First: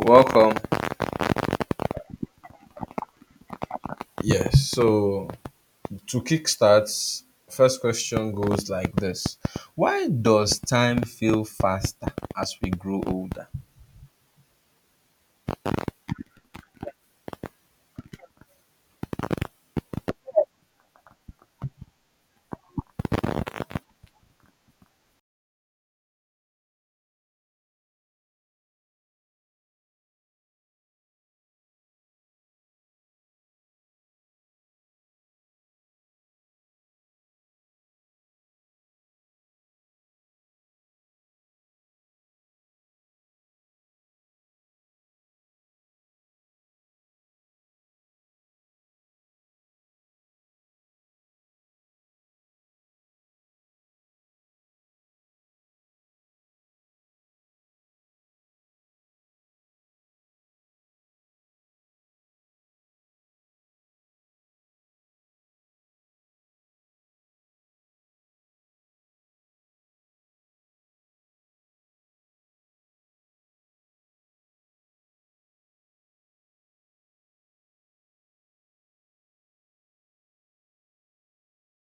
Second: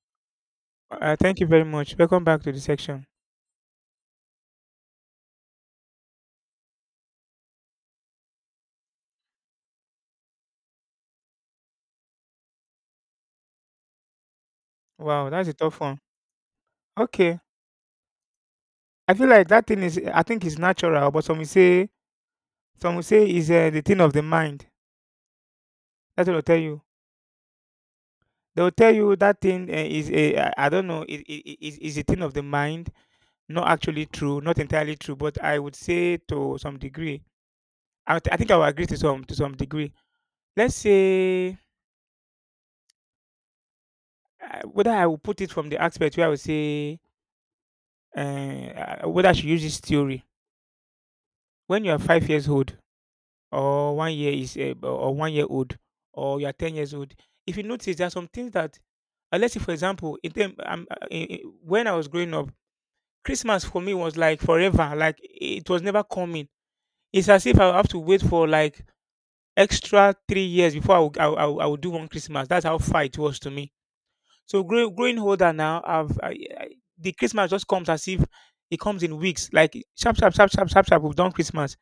Welcome. Thank you very much. Welcome back to the section. Yes. So to kickstart, first question goes like this: Why does time feel faster as we grow older? Wow, that's a tough one. Okay, I feel like that thing is. I think it's natural, but some will say is the thing of the mind. That's what I'll tell you. They'll tell you that thing is a I don't know, is a thing of the mind. Not actually true, not entirely true, but I would say to some degree. I think I will agree to some degree. Let's say, whether I will put it from the aspect where I will say, whether I should use this theory. When you are 5 years old, or 1 year is or 1 year old, or you are 10 years old, if you notice there are some things that, let's say for example, in term, when I was growing up, Christmas for me was like forever, like it was never coming. It's as if I have to wait for like extra 3 years before I would do one Christmas. That's how far it was to me. So, growing older now, I, the Christmas just comes as if it comes in weeks, like sharp sharp sharp sharp sharp sharp, we've done Christmas.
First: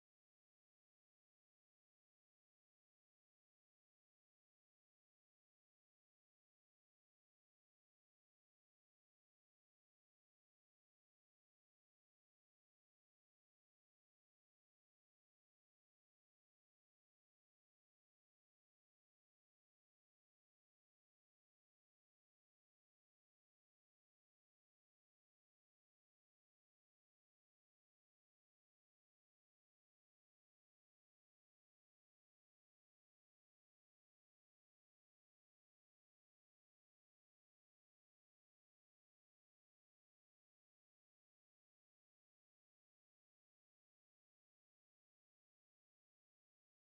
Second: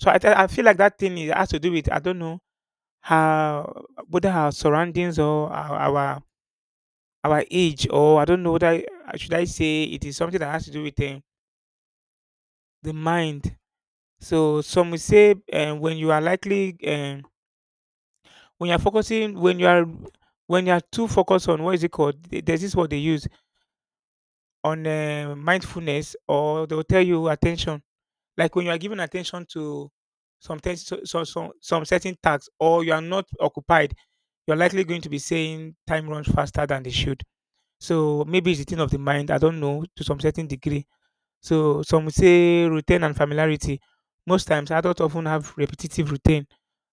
So I feel like that thing is, has to do with, I don't know, her whether her surroundings or our age, or I don't know, should I say it is something that has to do with the mind. So some will say, when you are likely, when you are focusing, when you are too focused on, what is it called? There's this word they use on, mindfulness, or they will tell you attention. Like when you are giving attention to some things, some certain tasks, or you are not occupied, you're likely going to be saying time runs faster than they should. So maybe it's the thing of the mind. I don't know, to some certain degree. So some would say routine and familiarity. Most times, adults often have repetitive routine.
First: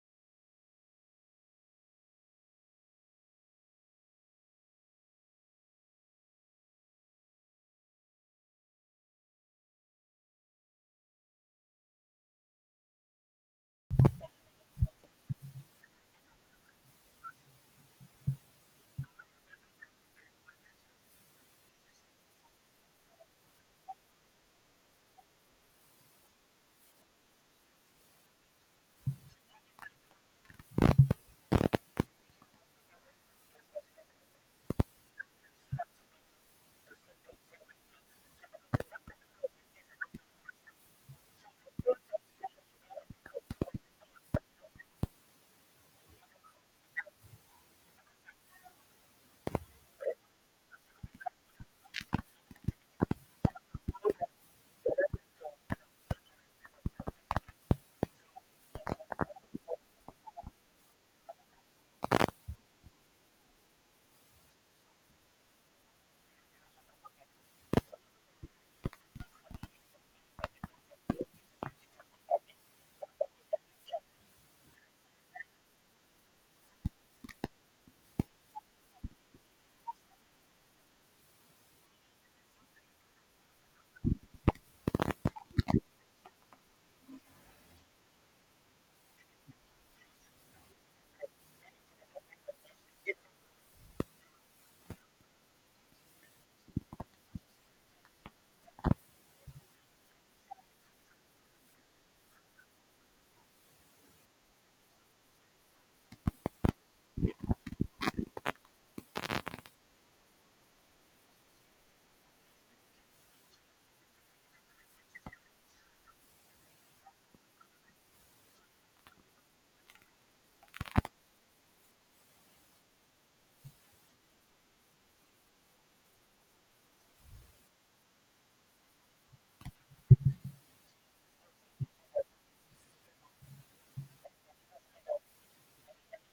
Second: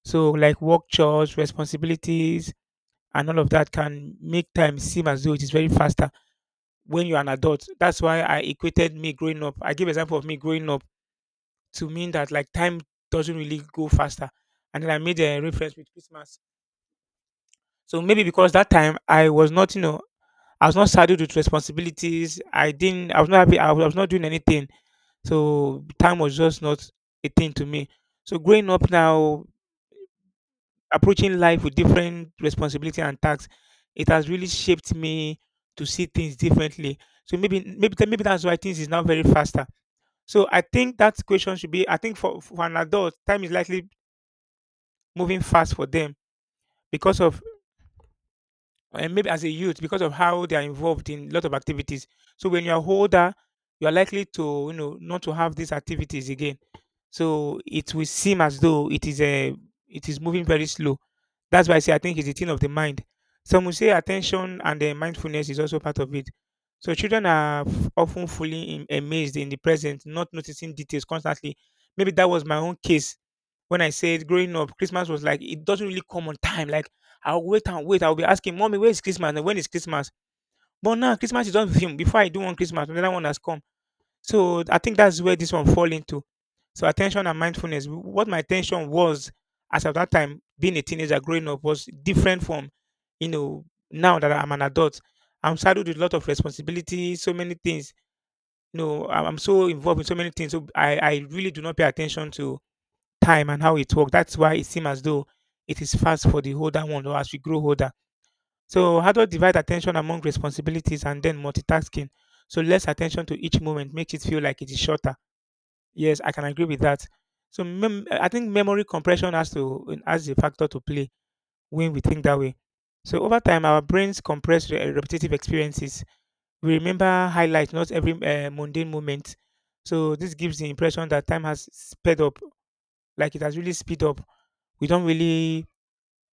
So like work, chores, responsibilities, and all of that can make time seem as though it is very faster when you're an adult. That's why I equated me growing up. I give example of me growing up to mean that, like, time doesn't really go faster. And then I made a reference with Christmas. So maybe because that time I was not, I was not saddled with responsibilities. I didn't. I was not happy. I was not doing anything. So time was just not a thing to me. So growing up now, approaching life with different responsibility and tasks, it has really shaped me to see things differently. So maybe that's why things is now very faster. So I think that question should be. I think for an adult, time is likely moving fast for them because of, and maybe as a youth because of how they are involved in a lot of activities. So when you are older, you are likely to not to have these activities again. So it will seem as though it is moving very slow. That's why I say I think it's a thing of the mind. Some will say attention and then mindfulness is also part of it. So children are often fully in, amazed in the present, not noticing details constantly. Maybe that was my own case when I said, growing up, Christmas was like, it doesn't really come on time. Like, I'll wait and wait. I'll be asking mommy, where is Christmas? And when is Christmas? But now Christmas is on film. Before I do one Christmas, another one has come. So I think that's where this one fall into. So attention and mindfulness. What my attention was, as at that time, being a teenager growing up, was different from, now that I'm an adult. I'm saddled with a lot of responsibility, so many things. I'm so involved in so many things. So I really do not pay attention to time and how it works. That's why it seems as though it is fast for the older one or as we grow older. So how do I divide attention among responsibilities and then multitasking? So less attention to each moment makes it feel like it is shorter. Yes, I can agree with that. So I think memory compression has a factor to play when we think that way. So over time, our brains compress repetitive experiences. We remember highlights, not every mundane moment. So this gives the impression that time has sped up, like it has really speed up. We don't really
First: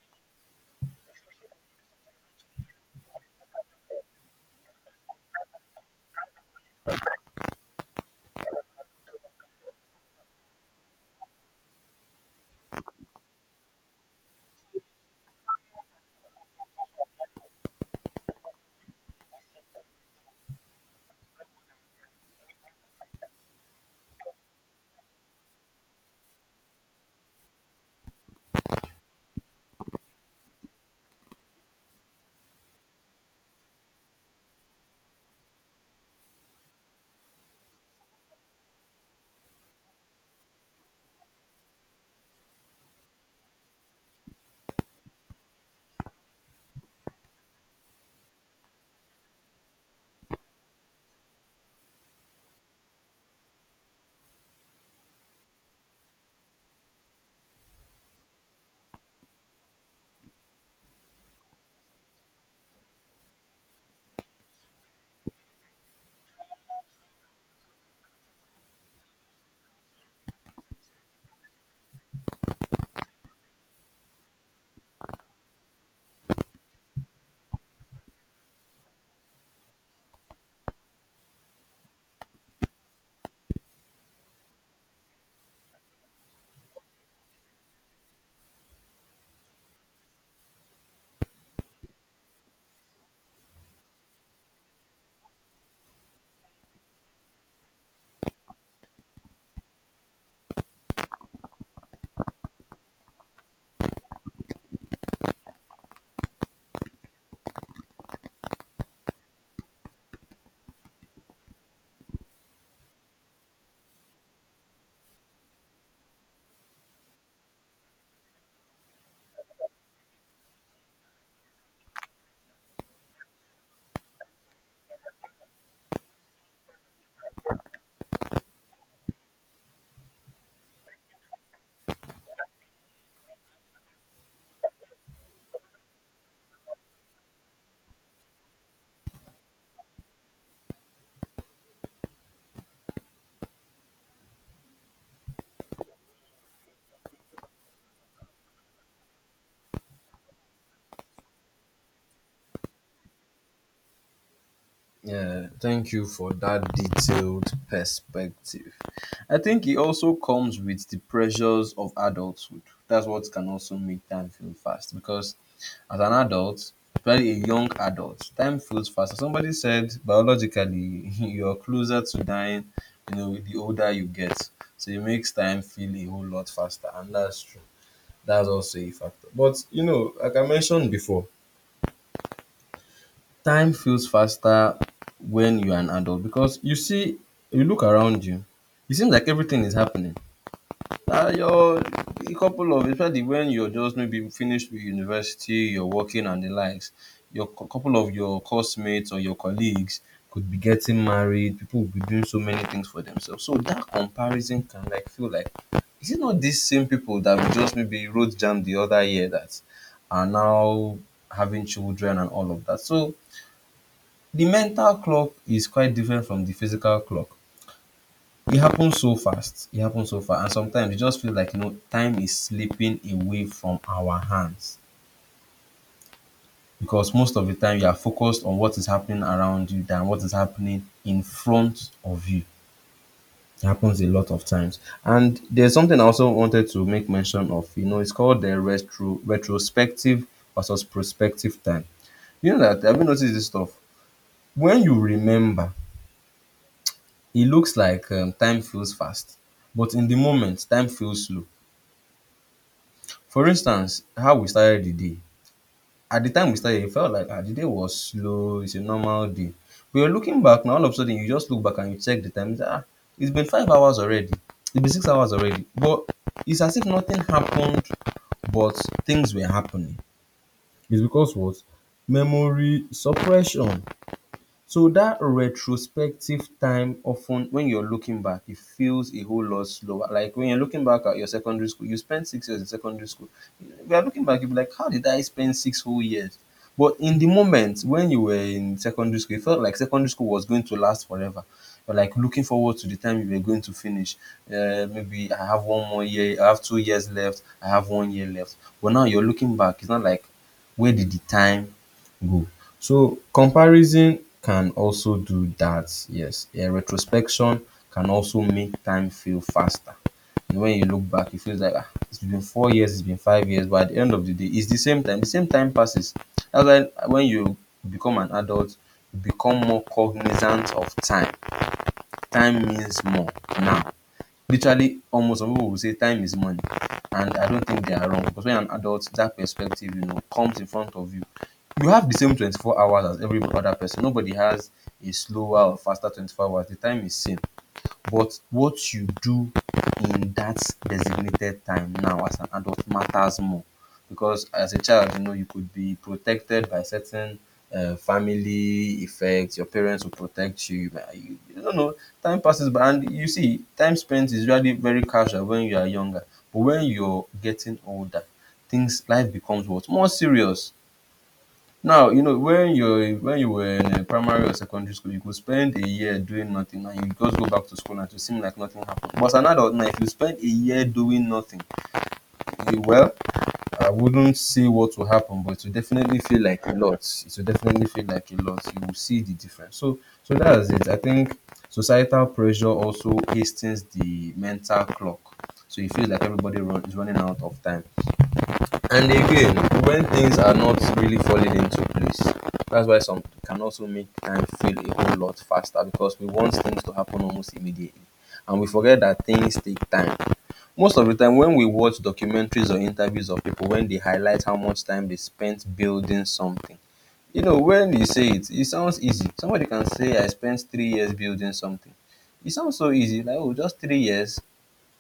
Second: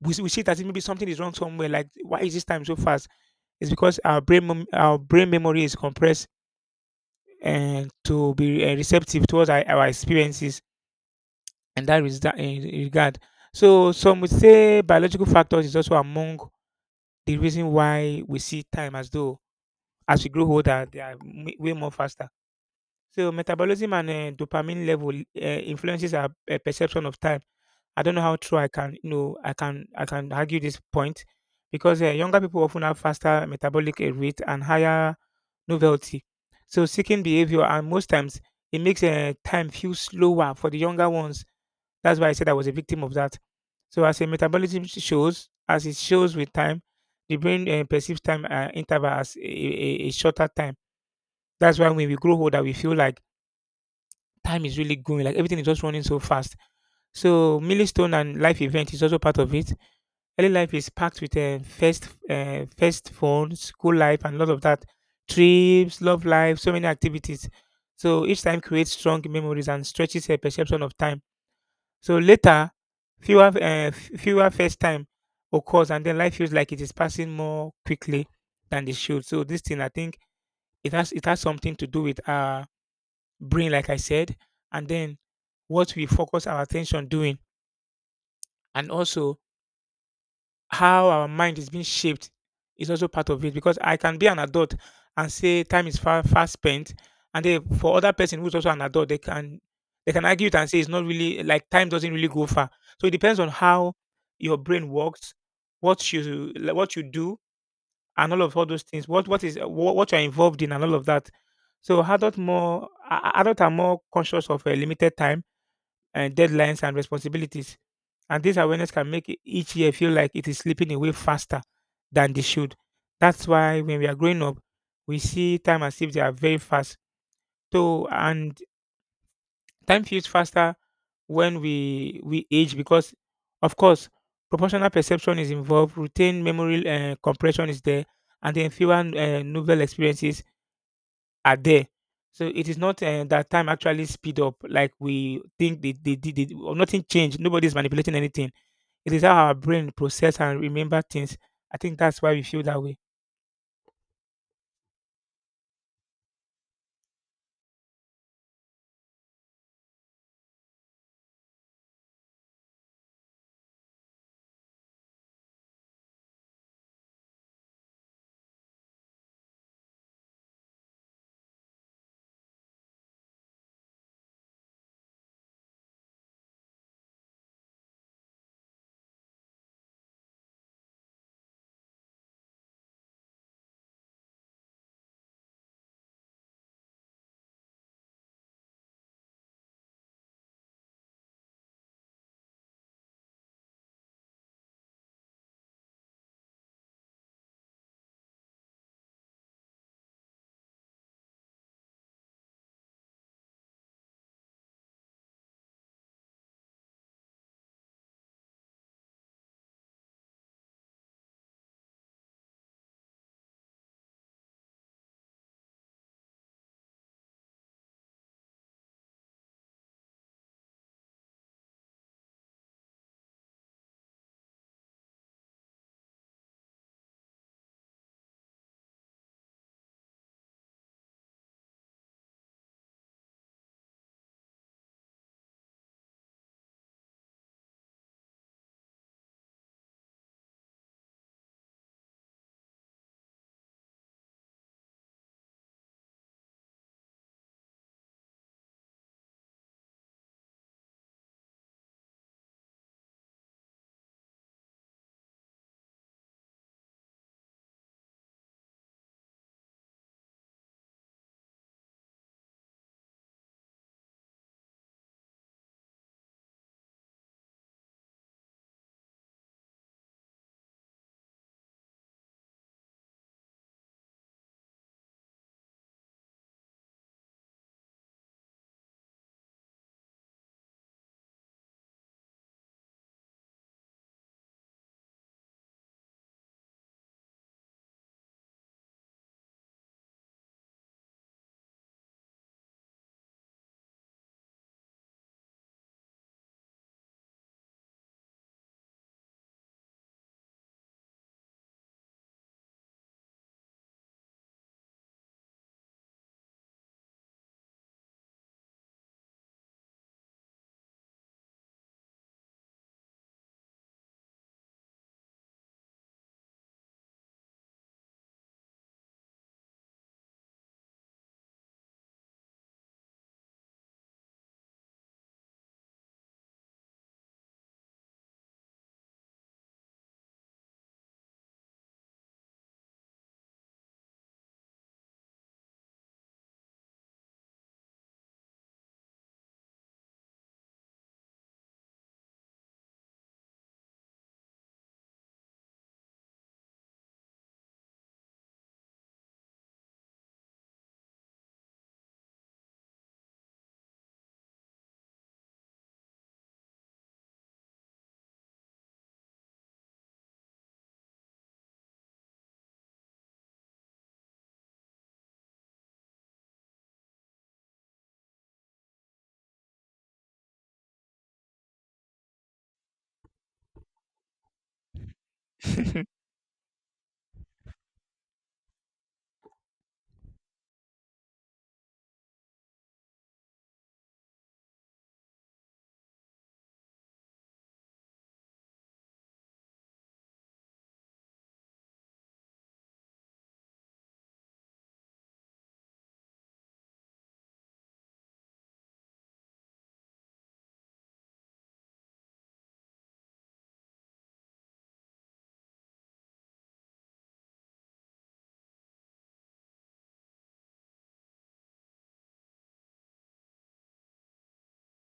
we, s- We see that maybe something is wrong somewhere. Like, why is this time so fast? It's because our brain memory is compressed and to be receptive towards our experiences, in that res that in regard. So some would say biological factors is also among the reason why we see time, as though as we grow older, they are way more faster. So metabolism and dopamine level uh, influences our perception of time. I don't know how true I can argue this point because younger people often have faster metabolic rate and higher novelty. So seeking behavior, and most times it makes time feel slower for the younger ones. That's why I said I was a victim of that. So as a metabolism shows, as it shows with time, the brain perceives time interval as a shorter time. That's why when we grow older, we feel like time is really going, like everything is just running so fast. So milestone and life event is also part of it. Early life is packed with first phone, school life, and a lot of that. Trips, love life, so many activities. So each time creates strong memories and stretches a perception of time. So later, fewer uh, fewer first time occurs, and then life feels like it is passing more quickly than it should. So this thing, I think it has something to do with our brain, like I said, and then what we focus our attention doing, and also how our mind is being shaped is also part of it, because I can be an adult and say time is far fast spent, and then for other person who's also an adult, they can argue it and say it's not really, like, time doesn't really go far. So it depends on how your brain works, what you like, what you do, and all those things. What you're involved in and all of that. So adult are more conscious of a limited time and deadlines and responsibilities. And this awareness can make each year feel like it is slipping away faster than they should. That's why when we are growing up, we see time as if they are very fast. So and Time feels faster when we age because, of course, proportional perception is involved, routine memory compression is there, and then fewer novel experiences are there. So it is not that time actually speed up like we think they did. Or nothing changed. Nobody's manipulating anything, it is how our brain process and remember things. I think that's why we feel that way. Yeah, thank you for that detailed perspective. I think it also comes with the pressures of adulthood. That's what can also make time feel fast because as an adult, especially a young adult, time feels faster. Somebody said biologically you're closer to dying, you know, the older you get. So it makes time feel a whole lot faster. And that's true. That's also a factor. But you know, like I mentioned before, time feels faster when you're an adult because you see, you look around you, it seems like everything is happening. You're a couple of, especially when you're just maybe finished with university, you're working and the likes, your couple of your classmates or your colleagues could be getting married, people will be doing so many things for themselves. So that comparison can like feel like, is it not these same people that we just maybe road jammed the other year that are now having children and all of that? So the mental clock is quite different from the physical clock. It happens so fast. It happens so fast. And sometimes it just feels like, you know, time is slipping away from our hands. Because most of the time you are focused on what is happening around you than what is happening in front of you. It happens a lot of times. And there's something I also wanted to make mention of. You know, it's called the retrospective versus prospective time. You know that, have you noticed this stuff? When you remember, it looks like time feels fast, but in the moment time feels slow. For instance, how we started the day. At the time we started, it felt like, ah, the day was slow, it's a normal day. But you're looking back now, all of a sudden you just look back and you check the time, you, ah, it's been 5 hours already, it's been 6 hours already, but it's as if nothing happened, but things were happening. It's because what? Memory suppression. So that retrospective time, often when you're looking back, it feels a whole lot slower. Like when you're looking back at your secondary school, you spent 6 years in secondary school. If you're looking back, you'll be like, how did I spend six whole years? But in the moment when you were in secondary school, it felt like secondary school was going to last forever. You're like looking forward to the time you were going to finish. Maybe I have one more year, I have 2 years left, I have one year left. But now you're looking back, it's not like, where did the time go? So comparison can also do that, yes. Retrospection can also make time feel faster. And when you look back, you feel like, ah, it's been 4 years, it's been 5 years, but at the end of the day, it's the same time. The same time passes. That's why when you become an adult, you become more cognizant of time. Time means more now. Literally, omo, some people will say time is money, and I don't think they are wrong, because when you're an adult that perspective, you know, comes in front of you. You have the same 24 hours as every other person. Nobody has a slower or faster 24 hours. The time is same, but what you do in that designated time now as an adult matters more. Because as a child, you know, you could be protected by certain family effects. Your parents will protect you. But you don't know. Time passes by, and you see, time spent is really very casual when you are younger. But when you're getting older, things, life becomes what, more serious. Now, you know, when you were in primary or secondary school, you could spend a year doing nothing and you just go back to school and it will seem like nothing happened. But as an adult now, if you spend a year doing nothing, you, well, I wouldn't say what will happen, but it will definitely feel like a lot. It will definitely feel like a lot. You will see the difference. So that's it. I think societal pressure also hastens the mental clock. So you feel like is running out of time. And again, when things are not really falling into place, that's why some can also make time feel a whole lot faster, because we want things to happen almost immediately. And we forget that things take time. Most of the time, when we watch documentaries or interviews of people, when they highlight how much time they spent building something, you know, when you say it, it sounds easy. Somebody can say, I spent 3 years building something. It sounds so easy, like, oh, just 3 years.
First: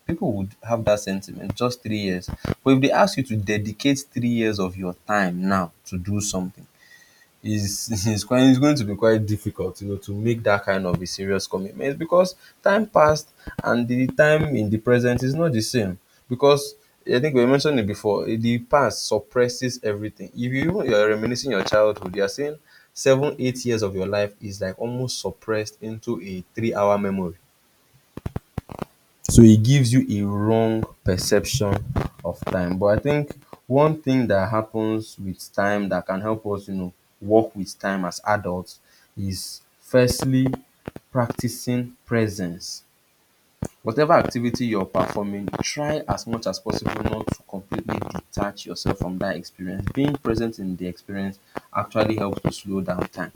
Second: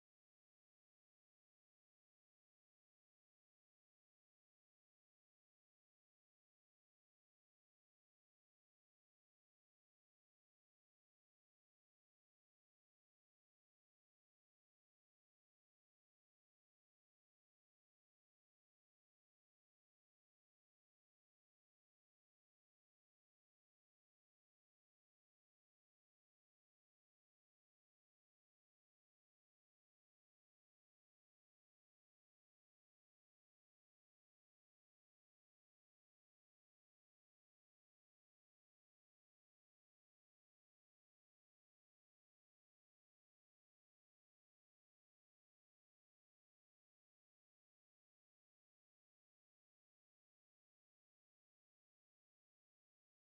People would have that sentiment, just 3 years. But if they ask you to dedicate 3 years of your time now to do something, is is quite, it's going to be quite difficult, you know, to make that kind of a serious commitment. It's because time passed, and the time in the present is not the same, because I think we mentioned it before. The past suppresses everything. If you even you're reminiscing your childhood, you're saying 7, 8 years of your life is like almost suppressed into a 3-hour memory. So it gives you a wrong perception of time. But I think one thing that happens with time that can help us, you know, work with time as adults is, firstly, practicing presence. Whatever activity you're performing, try as much as possible not to completely detach yourself from that experience. Being present in the experience actually helps to slow down time.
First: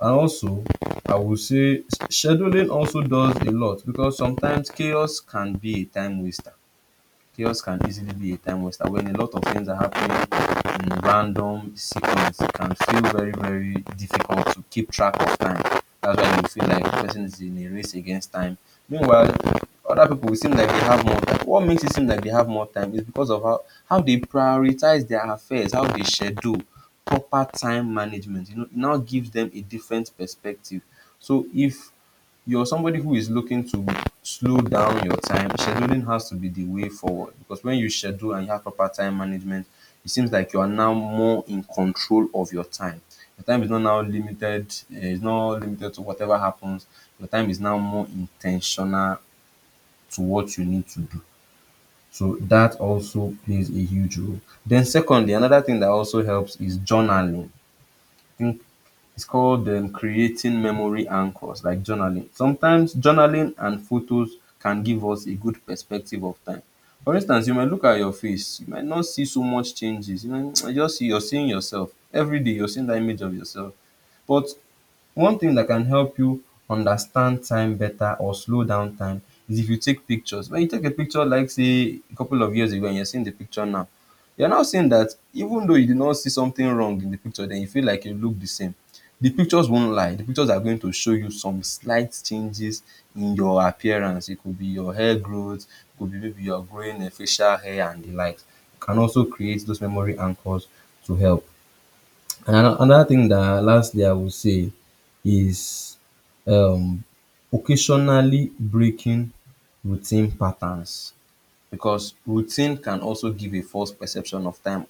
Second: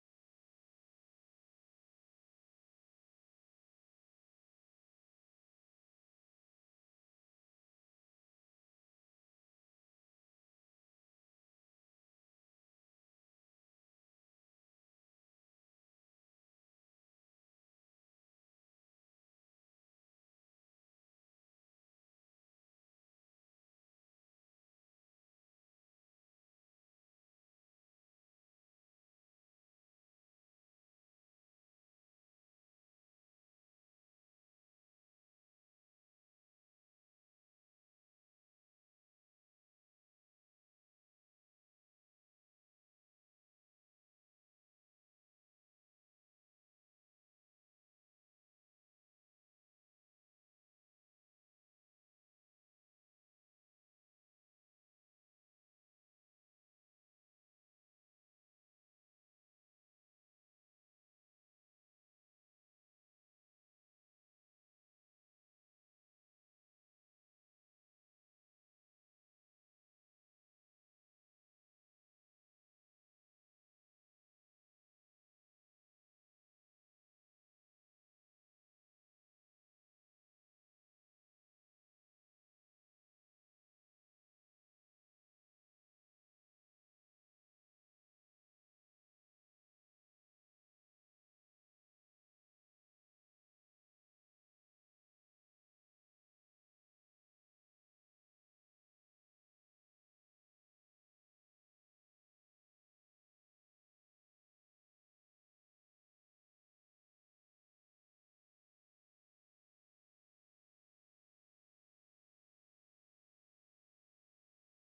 And also, I would say scheduling also does a lot, because sometimes chaos can be a time waster. Chaos can easily be a time waster when a lot of things are happening in random sequence. It can feel very, very difficult to keep track of time. That's why you feel like the person is in a race against time. Meanwhile, other people will seem like they have more time. What makes it seem like they have more time is because of how they prioritize their affairs, how they schedule, proper time management. You know, it now gives them a different perspective. So if you're somebody who is looking to slow down your time, scheduling has to be the way forward. Because when you schedule and you have proper time management, it seems like you are now more in control of your time. Your time is not now limited, it's not limited to whatever happens. Your time is now more intentional to what you need to do. So that also plays a huge role. Then, secondly, another thing that also helps is journaling. I think it's called creating memory anchors, like journaling. Sometimes journaling and photos can give us a good perspective of time. For instance, you might look at your face, you might not see so much changes. You might you just see, you're seeing yourself every day. You're seeing that image of yourself, but one thing that can help you understand time better or slow down time is if you take pictures. When you take a picture, like say a couple of years ago, and you're seeing the picture now, you're now seeing that, even though you did not see something wrong in the picture, then you feel like you look the same. The pictures won't lie. The pictures are going to show you some slight changes in your appearance. It could be your hair growth, it could be maybe you're growing a facial hair and the likes. You can also create those memory anchors to help. And another thing that lastly I would say is um, occasionally breaking routine patterns, because routine can also give a false perception of time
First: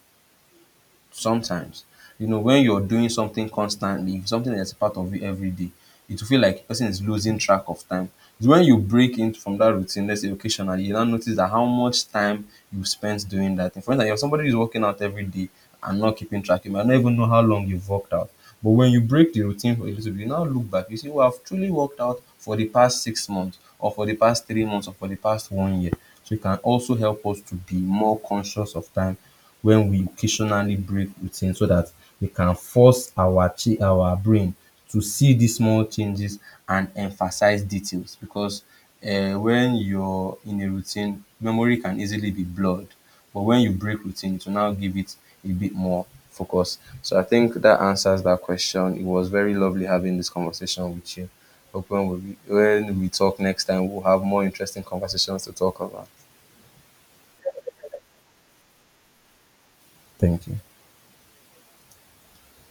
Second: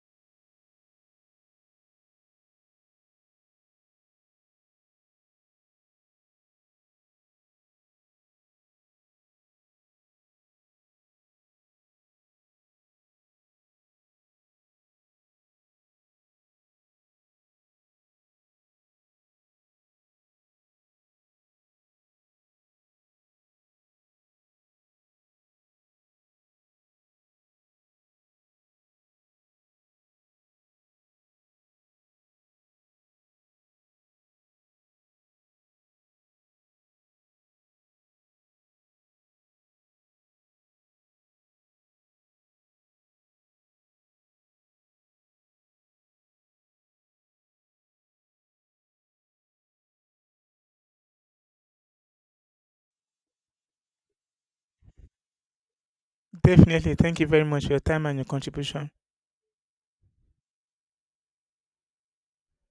sometimes. You know, when you're doing something constantly, something that's a part of you every day, it will feel like the person is losing track of time. It's when you break in from that routine, let's say occasionally, you now notice that how much time you spent doing that thing. For instance, if somebody is working out every day and not keeping track, you might not even know how long you've worked out. But when you break the routine for a little bit, you now look back, you see, well, I've truly worked out for the past 6 months, or for the past 3 months, or for the past one year. So it can also help us to be more conscious of time when we occasionally break routine, so that we can force our our brain to see these small changes and emphasize details, because when you're in a routine, memory can easily be blurred. But when you break routine, it will now give it a bit more focus. So I think that answers that question. It was very lovely having this conversation with you. Hope when when we talk next time, we'll have more interesting conversations to talk about. Definitely. Thank you very much for your time and your contribution. Thank you.